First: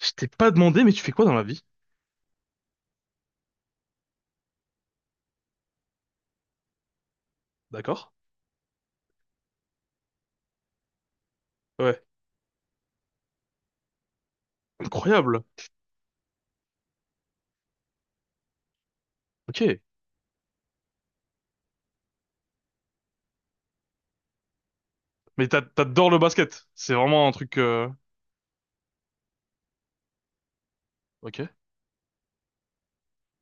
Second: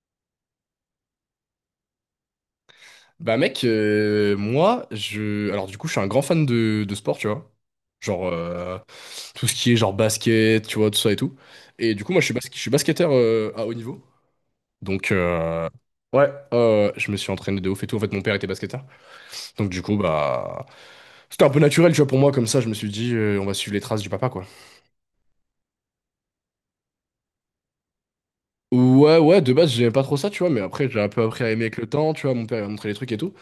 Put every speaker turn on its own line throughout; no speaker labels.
Je t'ai pas demandé, mais tu fais quoi dans la vie?
Bah mec, moi, je... Alors du coup, je suis un grand fan de sport, tu vois.
D'accord?
Genre, tout ce qui est genre basket, tu vois, tout ça et tout. Et
Ouais.
du coup, moi, je suis basketteur à haut niveau. Donc,
Incroyable.
ouais, je me suis entraîné de ouf et tout. En fait, mon père était basketteur. Donc
Ok.
du coup, bah... C'était un peu naturel, tu vois, pour moi, comme ça, je me suis dit, on va suivre les traces du papa, quoi.
Mais t'adores le basket. C'est vraiment un truc.
Ouais, ouais, de base, j'aimais pas trop ça, tu vois, mais après, j'ai un peu
Ok.
appris à aimer avec le temps, tu vois, mon père, il m'a montré les trucs et tout.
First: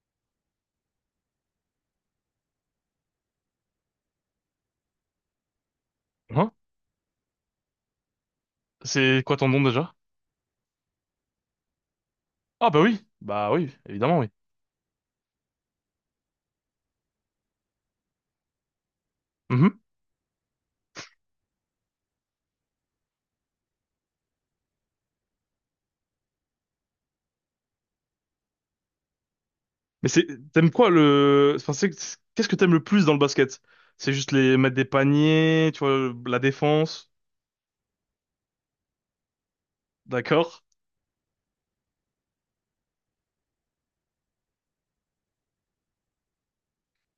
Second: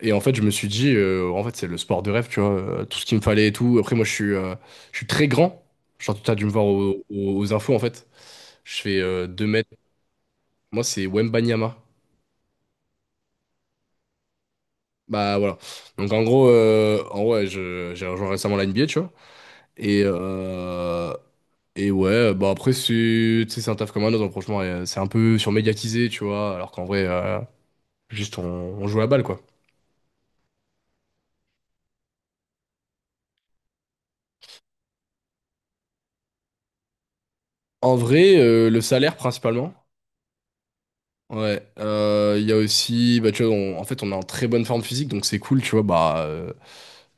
Et en fait, je me suis dit, en fait, c'est le sport de rêve, tu vois, tout ce qu'il me fallait et tout. Après, moi, je suis très grand. Genre, tu as dû me
Hein?
voir aux infos, en fait. Je fais
C'est quoi ton
2
nom
mètres.
déjà?
Moi, c'est Wembanyama.
Ah bah oui. Bah oui, évidemment oui.
Bah, voilà. Donc, en gros, en vrai, j'ai rejoint récemment la NBA, tu vois.
Mhm.
Et, euh, et ouais, bah, après, c'est, tu sais, c'est un taf comme un autre. Donc, franchement, c'est un peu surmédiatisé, tu vois. Alors qu'en vrai, juste, on joue à la balle, quoi.
Mais c'est t'aimes quoi le enfin, c'est qu'est-ce que t'aimes le plus dans le basket? C'est juste les mettre des paniers, tu vois, la défense.
En vrai, le salaire, principalement.
D'accord?
Ouais, il y a aussi, bah, tu vois, en fait, on est en très bonne forme physique, donc c'est cool, tu vois, bah,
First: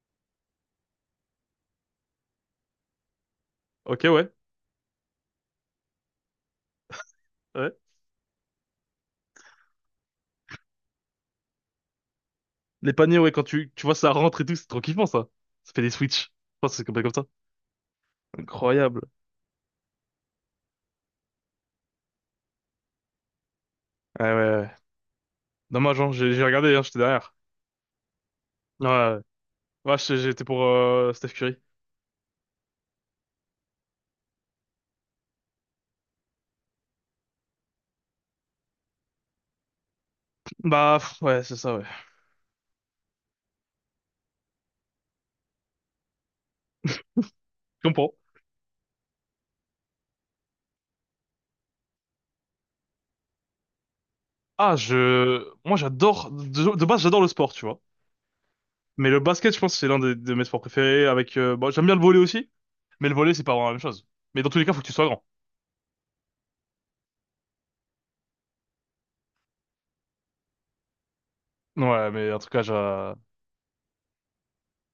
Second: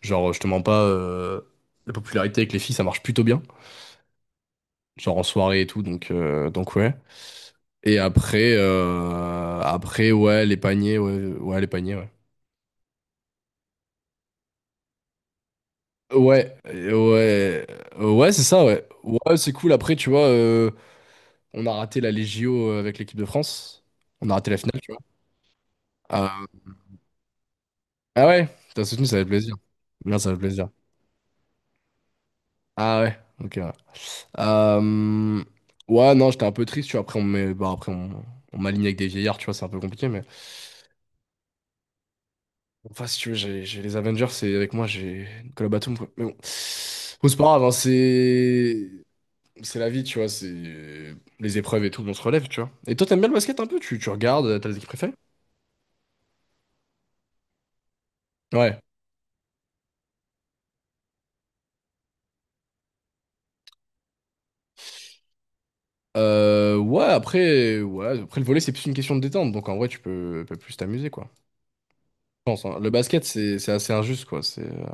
genre, je te mens pas, la popularité avec les filles, ça marche plutôt bien,
Ok, ouais.
genre en soirée et tout, donc ouais.
Ouais.
Et après, ouais, les paniers, ouais, ouais, les paniers, ouais.
Les paniers, ouais, quand tu vois ça rentre et tout, c'est trop kiffant ça. Ça fait des switches. Je
Ouais,
pense que c'est comme comme ça.
ouais, ouais, c'est ça, ouais.
Incroyable.
Ouais, c'est cool, après, tu vois, on a raté la Légio avec l'équipe de France,
Ouais,
on a
ouais,
raté la
ouais.
finale, tu vois.
Dommage, hein, j'ai
Euh,
regardé, hein, j'étais derrière.
ah ouais, t'as
Ouais,
soutenu, ça
ouais,
fait plaisir.
ouais,
Non, ça fait
j'étais pour
plaisir.
Steph Curry.
Ah ouais, ok. Ouais. Euh, Ouais, non, j'étais un peu triste, tu vois. Après, bah, on m'aligne avec des vieillards, tu vois, c'est un peu compliqué, mais.
Bah, pff, ouais, c'est ça, ouais.
Bon, enfin, si tu veux, j'ai les Avengers, c'est avec moi, j'ai Nicolas Batum, quoi. Bon, c'est pas grave, hein,
Je comprends.
c'est. C'est la vie, tu vois, c'est. Les épreuves et tout, on se relève, tu vois. Et toi, t'aimes bien le basket un peu? Tu regardes, t'as
Ah,
des équipes préférées?
Moi, j'adore. De base, j'adore le sport, tu vois.
Ouais.
Mais le basket, je pense c'est de mes sports préférés, avec... Bon, j'aime bien le volley aussi, mais le volley, c'est pas vraiment la même chose. Mais dans tous les cas, faut que tu sois grand.
Ouais, après, ouais, après le volley, c'est plus une question de détente, donc en vrai, tu peux plus t'amuser, quoi.
Ouais, mais
Je pense, hein. Le basket, c'est assez injuste, quoi. C'est euh,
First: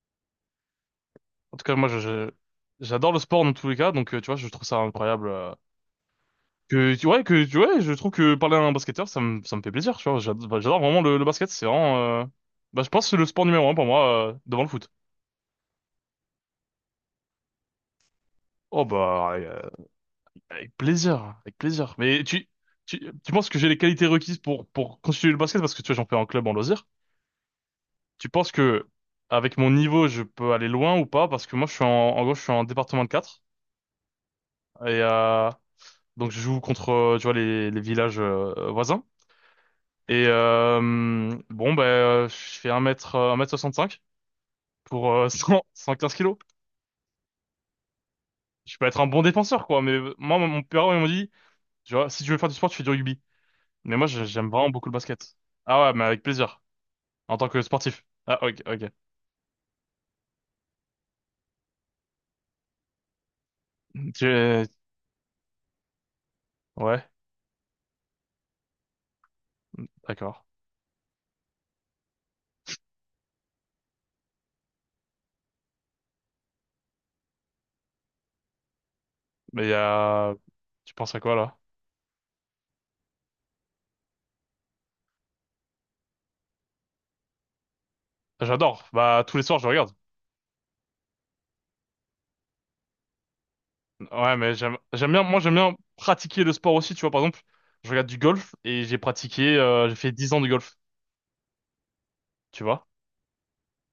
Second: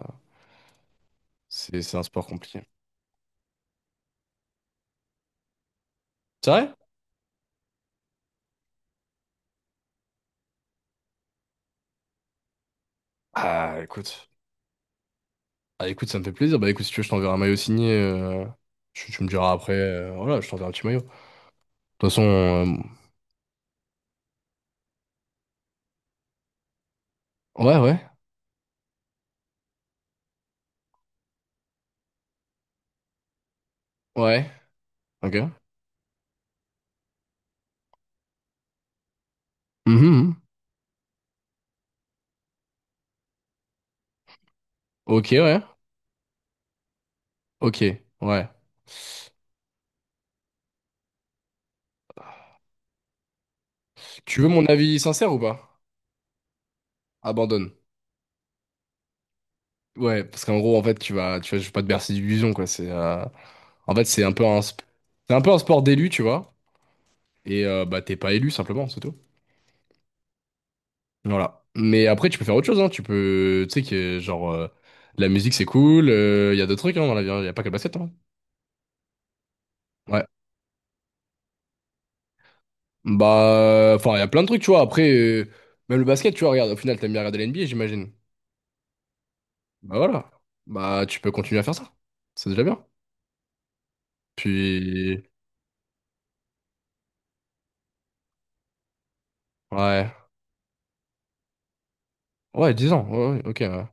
en tout cas,
c'est
moi,
c'est un sport compliqué.
j'adore le sport dans tous les cas, donc, tu vois, je trouve ça incroyable.
C'est vrai?
Que, tu ouais, je trouve que parler à un basketteur, ça me fait plaisir, tu vois. Bah, j'adore vraiment le basket, c'est vraiment. Bah, je pense que c'est le sport numéro un
Ah,
pour moi,
écoute.
devant le foot.
Ah écoute, ça me fait plaisir. Bah écoute, si tu veux, je t'enverrai un maillot signé. euh,
Oh
tu, tu me
bah, ouais,
diras après. Voilà, je t'enverrai un
avec
petit maillot. De
plaisir, avec plaisir.
toute
Mais
façon,
tu, tu, tu penses que j'ai les qualités requises pour constituer le basket, parce que tu vois, j'en fais en club, en loisir.
ouais, ouais,
Tu penses que avec mon niveau, je peux aller loin ou pas? Parce que moi, je suis en, je suis en département de quatre.
ouais.
Et
Ok.
donc, je joue contre, tu vois, les villages voisins.
Mhm,
Et
mhm.
bon, ben, je fais 1 mètre cinq, pour
Ok, ouais.
cent quinze kilos.
Ok, ouais.
Je peux être un bon défenseur, quoi. Mais moi, mon père, il m'a dit, tu vois, si tu veux faire du sport, tu fais du rugby. Mais moi,
Tu veux
j'aime
mon
vraiment beaucoup le
avis sincère
basket.
ou pas?
Ah ouais, mais avec plaisir. En tant que
Abandonne.
sportif. Ah, ok, ok.
Ouais, parce qu'en gros, en fait, tu vas, je vais pas te bercer d'illusions, quoi. C'est, en fait,
Tu-
c'est un peu un sport d'élu, tu vois.
Ouais,
Et bah t'es pas élu simplement, c'est tout.
d'accord.
Voilà. Mais après, tu peux faire autre chose, hein. Tu sais que genre, la musique c'est cool. Il y a d'autres trucs, hein, dans la vie. Il y a pas que le basket, hein.
Mais il y
Ouais.
a... Tu penses à quoi, là?
Bah, enfin, il y a plein de trucs, tu vois. Après, même le basket, tu vois, regarde, au final, t'aimes bien regarder l'NBA, j'imagine.
J'adore. Bah, tous les soirs, je regarde.
Bah voilà. Bah, tu peux continuer à faire ça. C'est déjà bien.
Ouais, mais j'aime
Puis,
bien, moi, j'aime bien pratiquer le sport aussi, tu vois. Par exemple, je regarde du golf et j'ai fait
ouais.
10 ans de golf, tu
Ouais,
vois.
10 ans. Ouais, ouais, ok. Ouais.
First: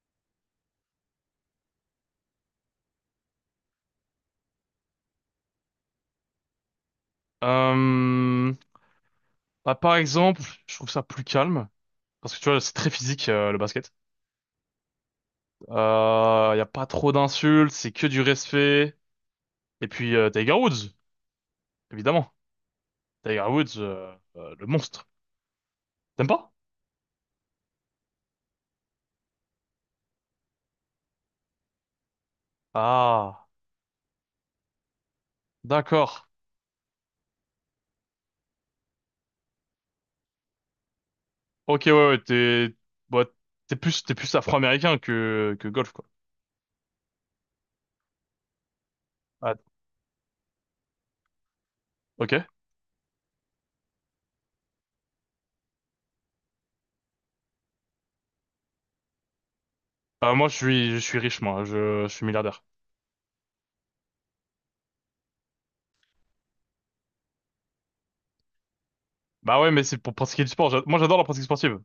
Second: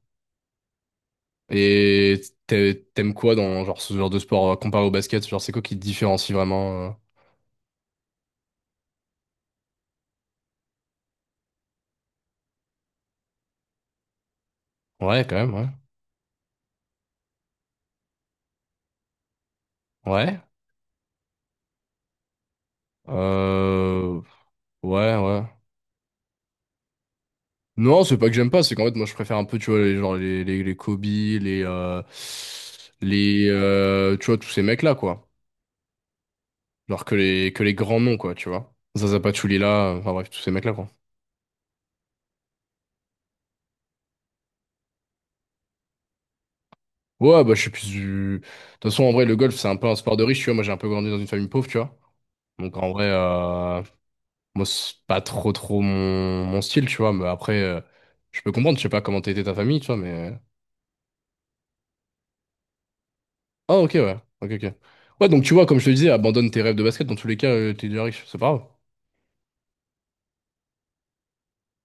Et t'aimes quoi dans genre, ce genre de sport comparé au basket? Genre, c'est quoi qui te différencie vraiment?
Euh, bah, par exemple, je trouve ça plus calme. Parce que tu vois, c'est très physique, le basket.
Ouais, quand même, ouais.
Y a pas trop d'insultes, c'est que du respect. Et puis,
Ouais.
Tiger Woods, évidemment. Tiger Woods,
Euh...
le monstre.
Ouais, ouais.
T'aimes pas?
Non, c'est pas que j'aime pas, c'est qu'en fait, moi, je préfère un peu, tu vois, les, genre, les Kobe,
Ah,
tu vois, tous ces mecs-là, quoi.
d'accord.
Alors que les grands noms, quoi, tu vois. Zaza Pachulia, enfin bref, tous ces mecs-là, quoi.
Ok, ouais, ouais, bah, t'es plus afro-américain que golf, quoi.
Ouais, bah je suis plus du... De toute façon, en vrai, le golf,
Ah,
c'est un peu un sport de riche, tu vois. Moi, j'ai un peu grandi dans une famille pauvre, tu vois.
ok.
Donc en vrai, moi, c'est pas trop trop mon style, tu vois. Mais après, je peux comprendre, je sais pas comment t'étais ta famille, tu vois,
Ah,
mais...
moi, je suis riche, moi. Je suis milliardaire.
Ah, ok, ouais. Ok, ok. Ouais, donc tu vois, comme je te disais, abandonne tes rêves de basket. Dans tous les cas, t'es déjà riche, c'est pas grave.
Bah ouais, mais c'est pour pratiquer du sport. Moi, j'adore la pratique sportive.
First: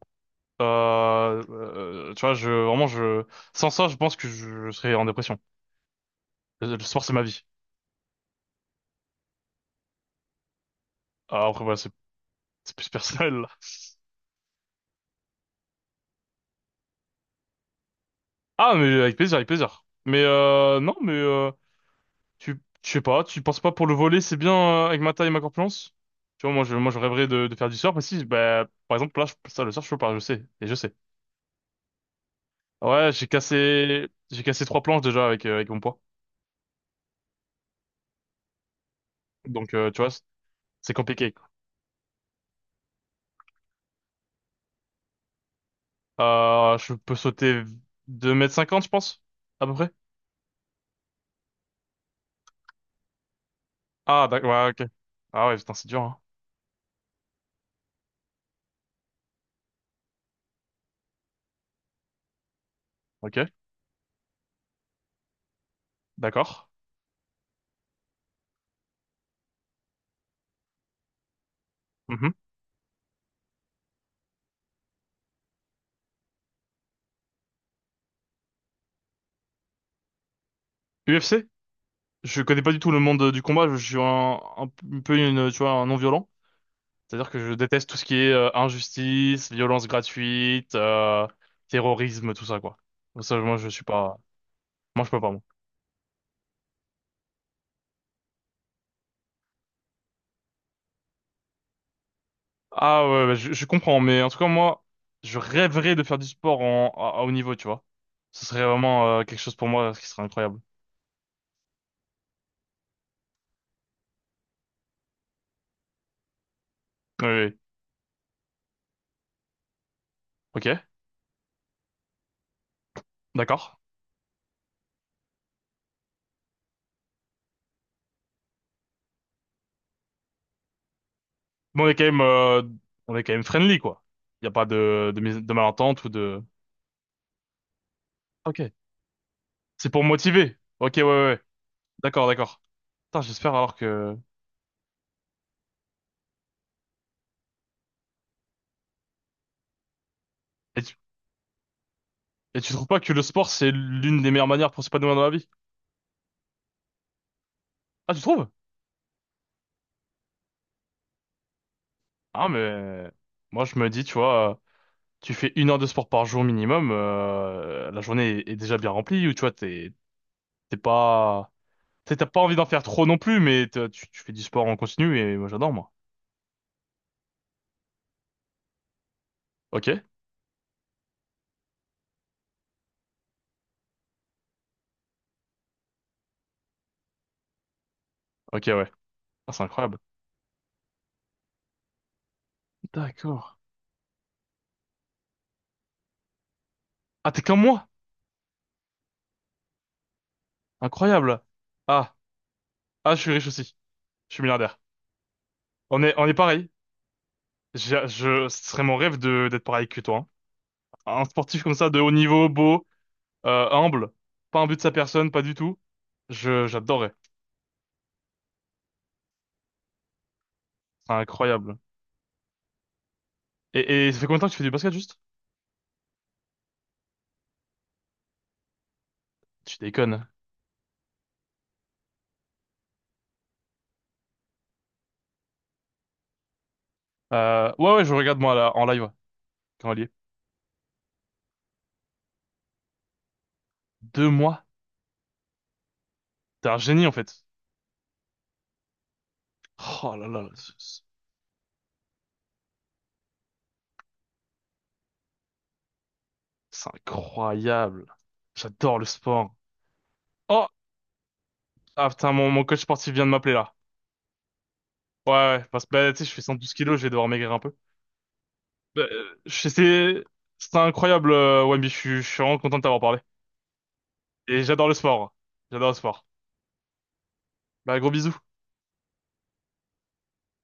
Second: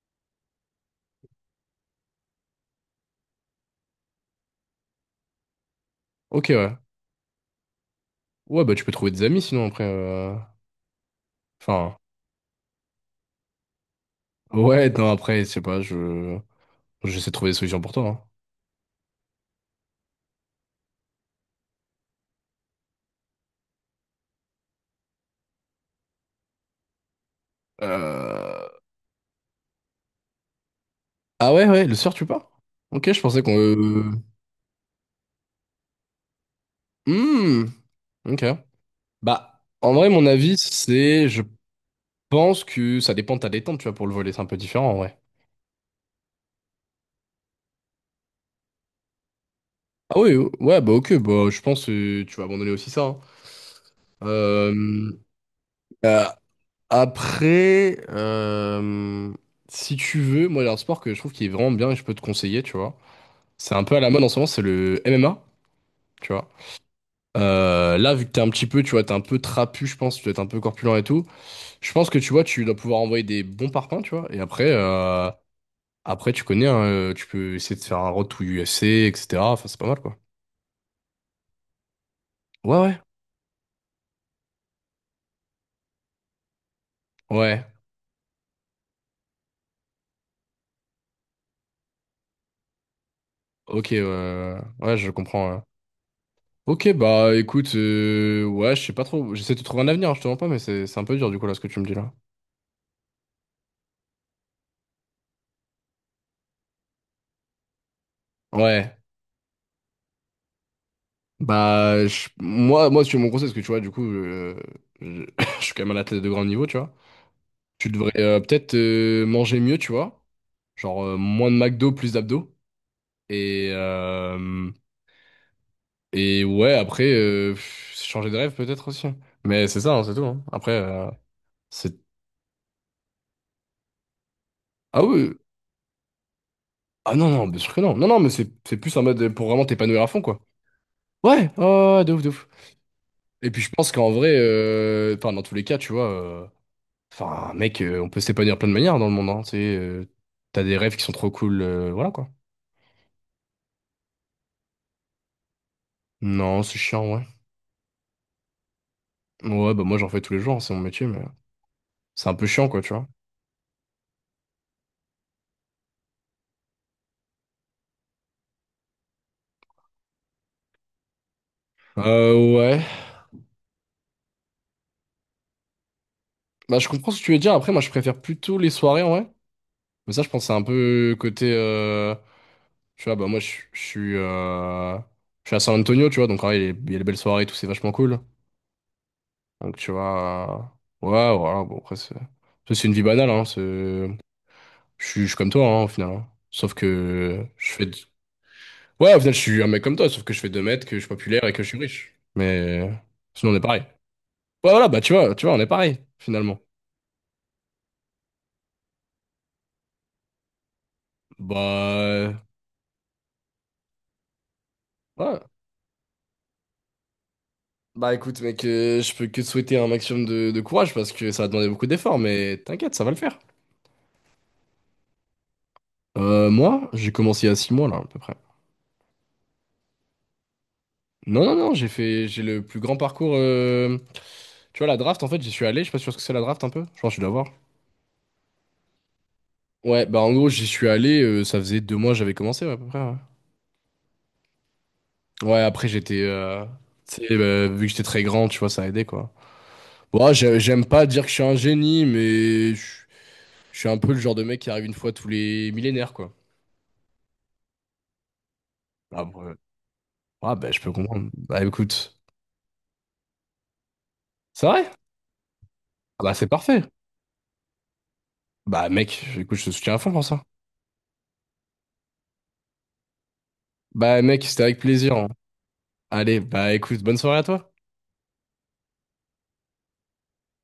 Tu vois, je, vraiment, je, sans ça, je pense que je serais en dépression.
Ok,
Le
ouais.
le sport, c'est ma vie.
Ouais, bah tu peux trouver des amis, sinon, après...
Ah, après, voilà,
Enfin...
c'est plus personnel, là.
Ouais, non, après, je sais pas, je... J'essaie de trouver des solutions pour toi, hein.
Ah, mais avec plaisir, avec plaisir. Mais, non, mais, tu, je sais pas, tu penses pas pour le volet, c'est bien avec ma taille et ma corpulence? Tu vois, moi je rêverais de faire du surf aussi. Bah,
Euh,
par exemple, là, ça, le surf, je peux pas, je sais, et je sais.
Ah ouais, ouais, le soir tu pars?
Ouais,
Ok, je pensais qu'on...
j'ai cassé trois planches déjà avec, avec mon poids.
hmm, ok. Bah,
Donc,
en
tu vois,
vrai,
c'est
mon avis, c'est...
compliqué.
Je pense que ça dépend de ta détente, tu vois, pour le volet, c'est un peu différent, en vrai.
Je peux sauter 2,50 m, je pense, à peu près.
Ah oui, ouais, bah ok, bah je pense que tu vas abandonner aussi ça, hein.
Ah, d'accord, ouais, ok.
Euh,
Ah ouais, putain, c'est dur, hein.
euh, Après, si tu veux, moi, il y a un sport que je trouve qui est vraiment bien et je peux te conseiller, tu vois.
Ok,
C'est un peu à la mode en ce moment, c'est le MMA, tu vois.
d'accord.
Là, vu que t'es un petit peu, tu vois, t'es un peu trapu, je pense, tu dois être un peu corpulent et tout. Je pense que
Mhm.
tu vois, tu dois pouvoir envoyer des bons parpaings, tu vois. Et après tu connais, hein, tu peux essayer de faire un road to UFC, etc. Enfin, c'est pas mal, quoi.
UFC? Je connais pas
Ouais,
du tout
ouais.
le monde du combat, je suis tu vois, un non-violent. C'est-à-dire que je
Ouais,
déteste tout ce qui est injustice, violence gratuite, terrorisme, tout ça, quoi. Ça, moi, je suis
ok,
pas...
ouais, ouais,
Moi,
je
je peux pas, moi.
comprends. Ouais. Ok, bah écoute, ouais, je sais pas trop. J'essaie de trouver un avenir, hein, je te mens pas, mais c'est un peu dur du coup là ce que tu me dis là.
Ah ouais, ouais, je comprends, mais en tout cas, moi, je rêverais de faire du sport à haut niveau, tu vois. Ce serait
Ouais,
vraiment quelque chose pour moi, ce qui serait incroyable.
bah moi, si tu veux mon conseil, parce que tu vois, du coup, je, je suis quand même un athlète de grand niveau, tu vois.
Oui, oui.
Tu devrais peut-être manger mieux, tu vois.
Ok,
Genre moins de McDo, plus d'abdos. Et,
d'accord.
euh, et ouais, après, pff, changer de rêve peut-être aussi. Mais c'est ça, hein, c'est tout, hein. Après,
Mais
c'est...
on est quand même friendly, quoi. Il n'y a pas
Ah oui,
de malentente ou de...
ah non, non, bien sûr que non. Non, non, mais c'est
Ok.
c'est plus un mode pour vraiment
C'est
t'épanouir
pour
à fond, quoi.
motiver. Ok, ouais, ouais, ouais.
Ouais, oh, ouais, ouais, de ouf,
D'accord,
de ouf.
d'accord. Putain,
Et
j'espère
puis je
alors
pense qu'en
que...
vrai, enfin, dans tous les cas, tu vois, enfin, mec, on peut s'épanouir de plein de manières dans le monde, hein, tu sais, t'as des rêves qui sont trop cool, voilà, quoi.
Et tu trouves pas que le sport, c'est l'une des meilleures manières pour s'épanouir dans la vie?
Non, c'est chiant, ouais.
Ah, tu trouves?
Ouais, bah moi j'en fais tous les jours, hein, c'est mon métier, mais c'est un peu
Ah,
chiant, quoi, tu vois.
mais moi, je me dis, tu vois, tu fais 1 heure de sport par jour minimum, la journée est déjà bien remplie, ou tu vois, t'es pas... T'sais, t'as pas envie d'en
Ouais,
faire trop non plus, mais tu fais du sport en continu, et moi, j'adore, moi.
bah, je comprends ce que tu veux dire. Après, moi, je préfère plutôt les soirées, en vrai.
Ok?
Mais ça, je pense que c'est un peu côté. Tu vois, bah, moi, je suis. Je suis à San Antonio, tu vois. Donc, en vrai, il y a les belles soirées et tout, c'est vachement cool.
Ok, ouais. Ah, c'est
Donc, tu
incroyable.
vois. Ouais, voilà. Bon, après, c'est ça, c'est une vie banale,
D'accord.
hein. Je suis comme toi, hein, au final, hein. Sauf
Ah, t'es
que
comme
je
moi?
fais. Ouais, au final, je suis un mec comme toi, sauf que je fais 2 mètres, que je suis
Incroyable.
populaire et que je suis
Ah,
riche. Mais
ah, je suis riche
sinon, on est
aussi.
pareil.
Je suis
Ouais,
milliardaire.
voilà, bah, tu vois, on est pareil,
On est
finalement.
pareil. Ce serait mon rêve de d'être pareil que toi. Hein. Un sportif comme ça, de haut
Bah.
niveau, beau, humble, pas un but de sa personne,
Ouais.
pas du tout. J'adorais.
Bah écoute mec, je peux que te souhaiter un maximum de courage parce
C'est
que ça va demander
incroyable.
beaucoup d'efforts, mais t'inquiète, ça va le faire.
Et ça fait combien de temps que tu fais du basket juste?
Moi, j'ai commencé il y a 6 mois là à peu près.
Tu déconnes.
Non, non, non, j'ai le plus grand parcours. Tu vois, la draft en fait, j'y suis allé, je sais pas sûr ce que c'est la draft un peu. Je pense que je dois voir.
Ouais, ouais, je regarde moi là, en live, quand elle y
Ouais,
est.
bah en gros, j'y suis allé, ça faisait 2 mois que j'avais commencé ouais, à peu près. Ouais,
2 mois.
ouais, après j'étais...
T'es un génie en
Tu sais,
fait.
vu que j'étais très grand, tu vois, ça a aidé quoi.
Oh
Bon,
là
ah,
là,
j'aime
c'est
pas dire que je suis un génie, mais je suis un peu le genre de mec qui arrive une fois tous les millénaires, quoi.
incroyable. J'adore le
Après,
sport.
ah
Oh,
bah je peux comprendre. Bah
ah,
écoute,
putain, mon coach sportif vient de m'appeler là.
c'est vrai?
Ouais, ouais, parce que bah, tu
Ah
sais, je
bah
fais
c'est
112
parfait.
kilos, je vais devoir maigrir un peu.
Bah
Bah,
mec, écoute, je te soutiens à fond
c'est
pour ça.
incroyable, Wemby, je suis vraiment content de t'avoir parlé.
Bah mec,
Et
c'était avec
j'adore le
plaisir, hein.
sport. J'adore le sport.
Allez, bah écoute, bonne soirée à toi.
Bah, gros bisous.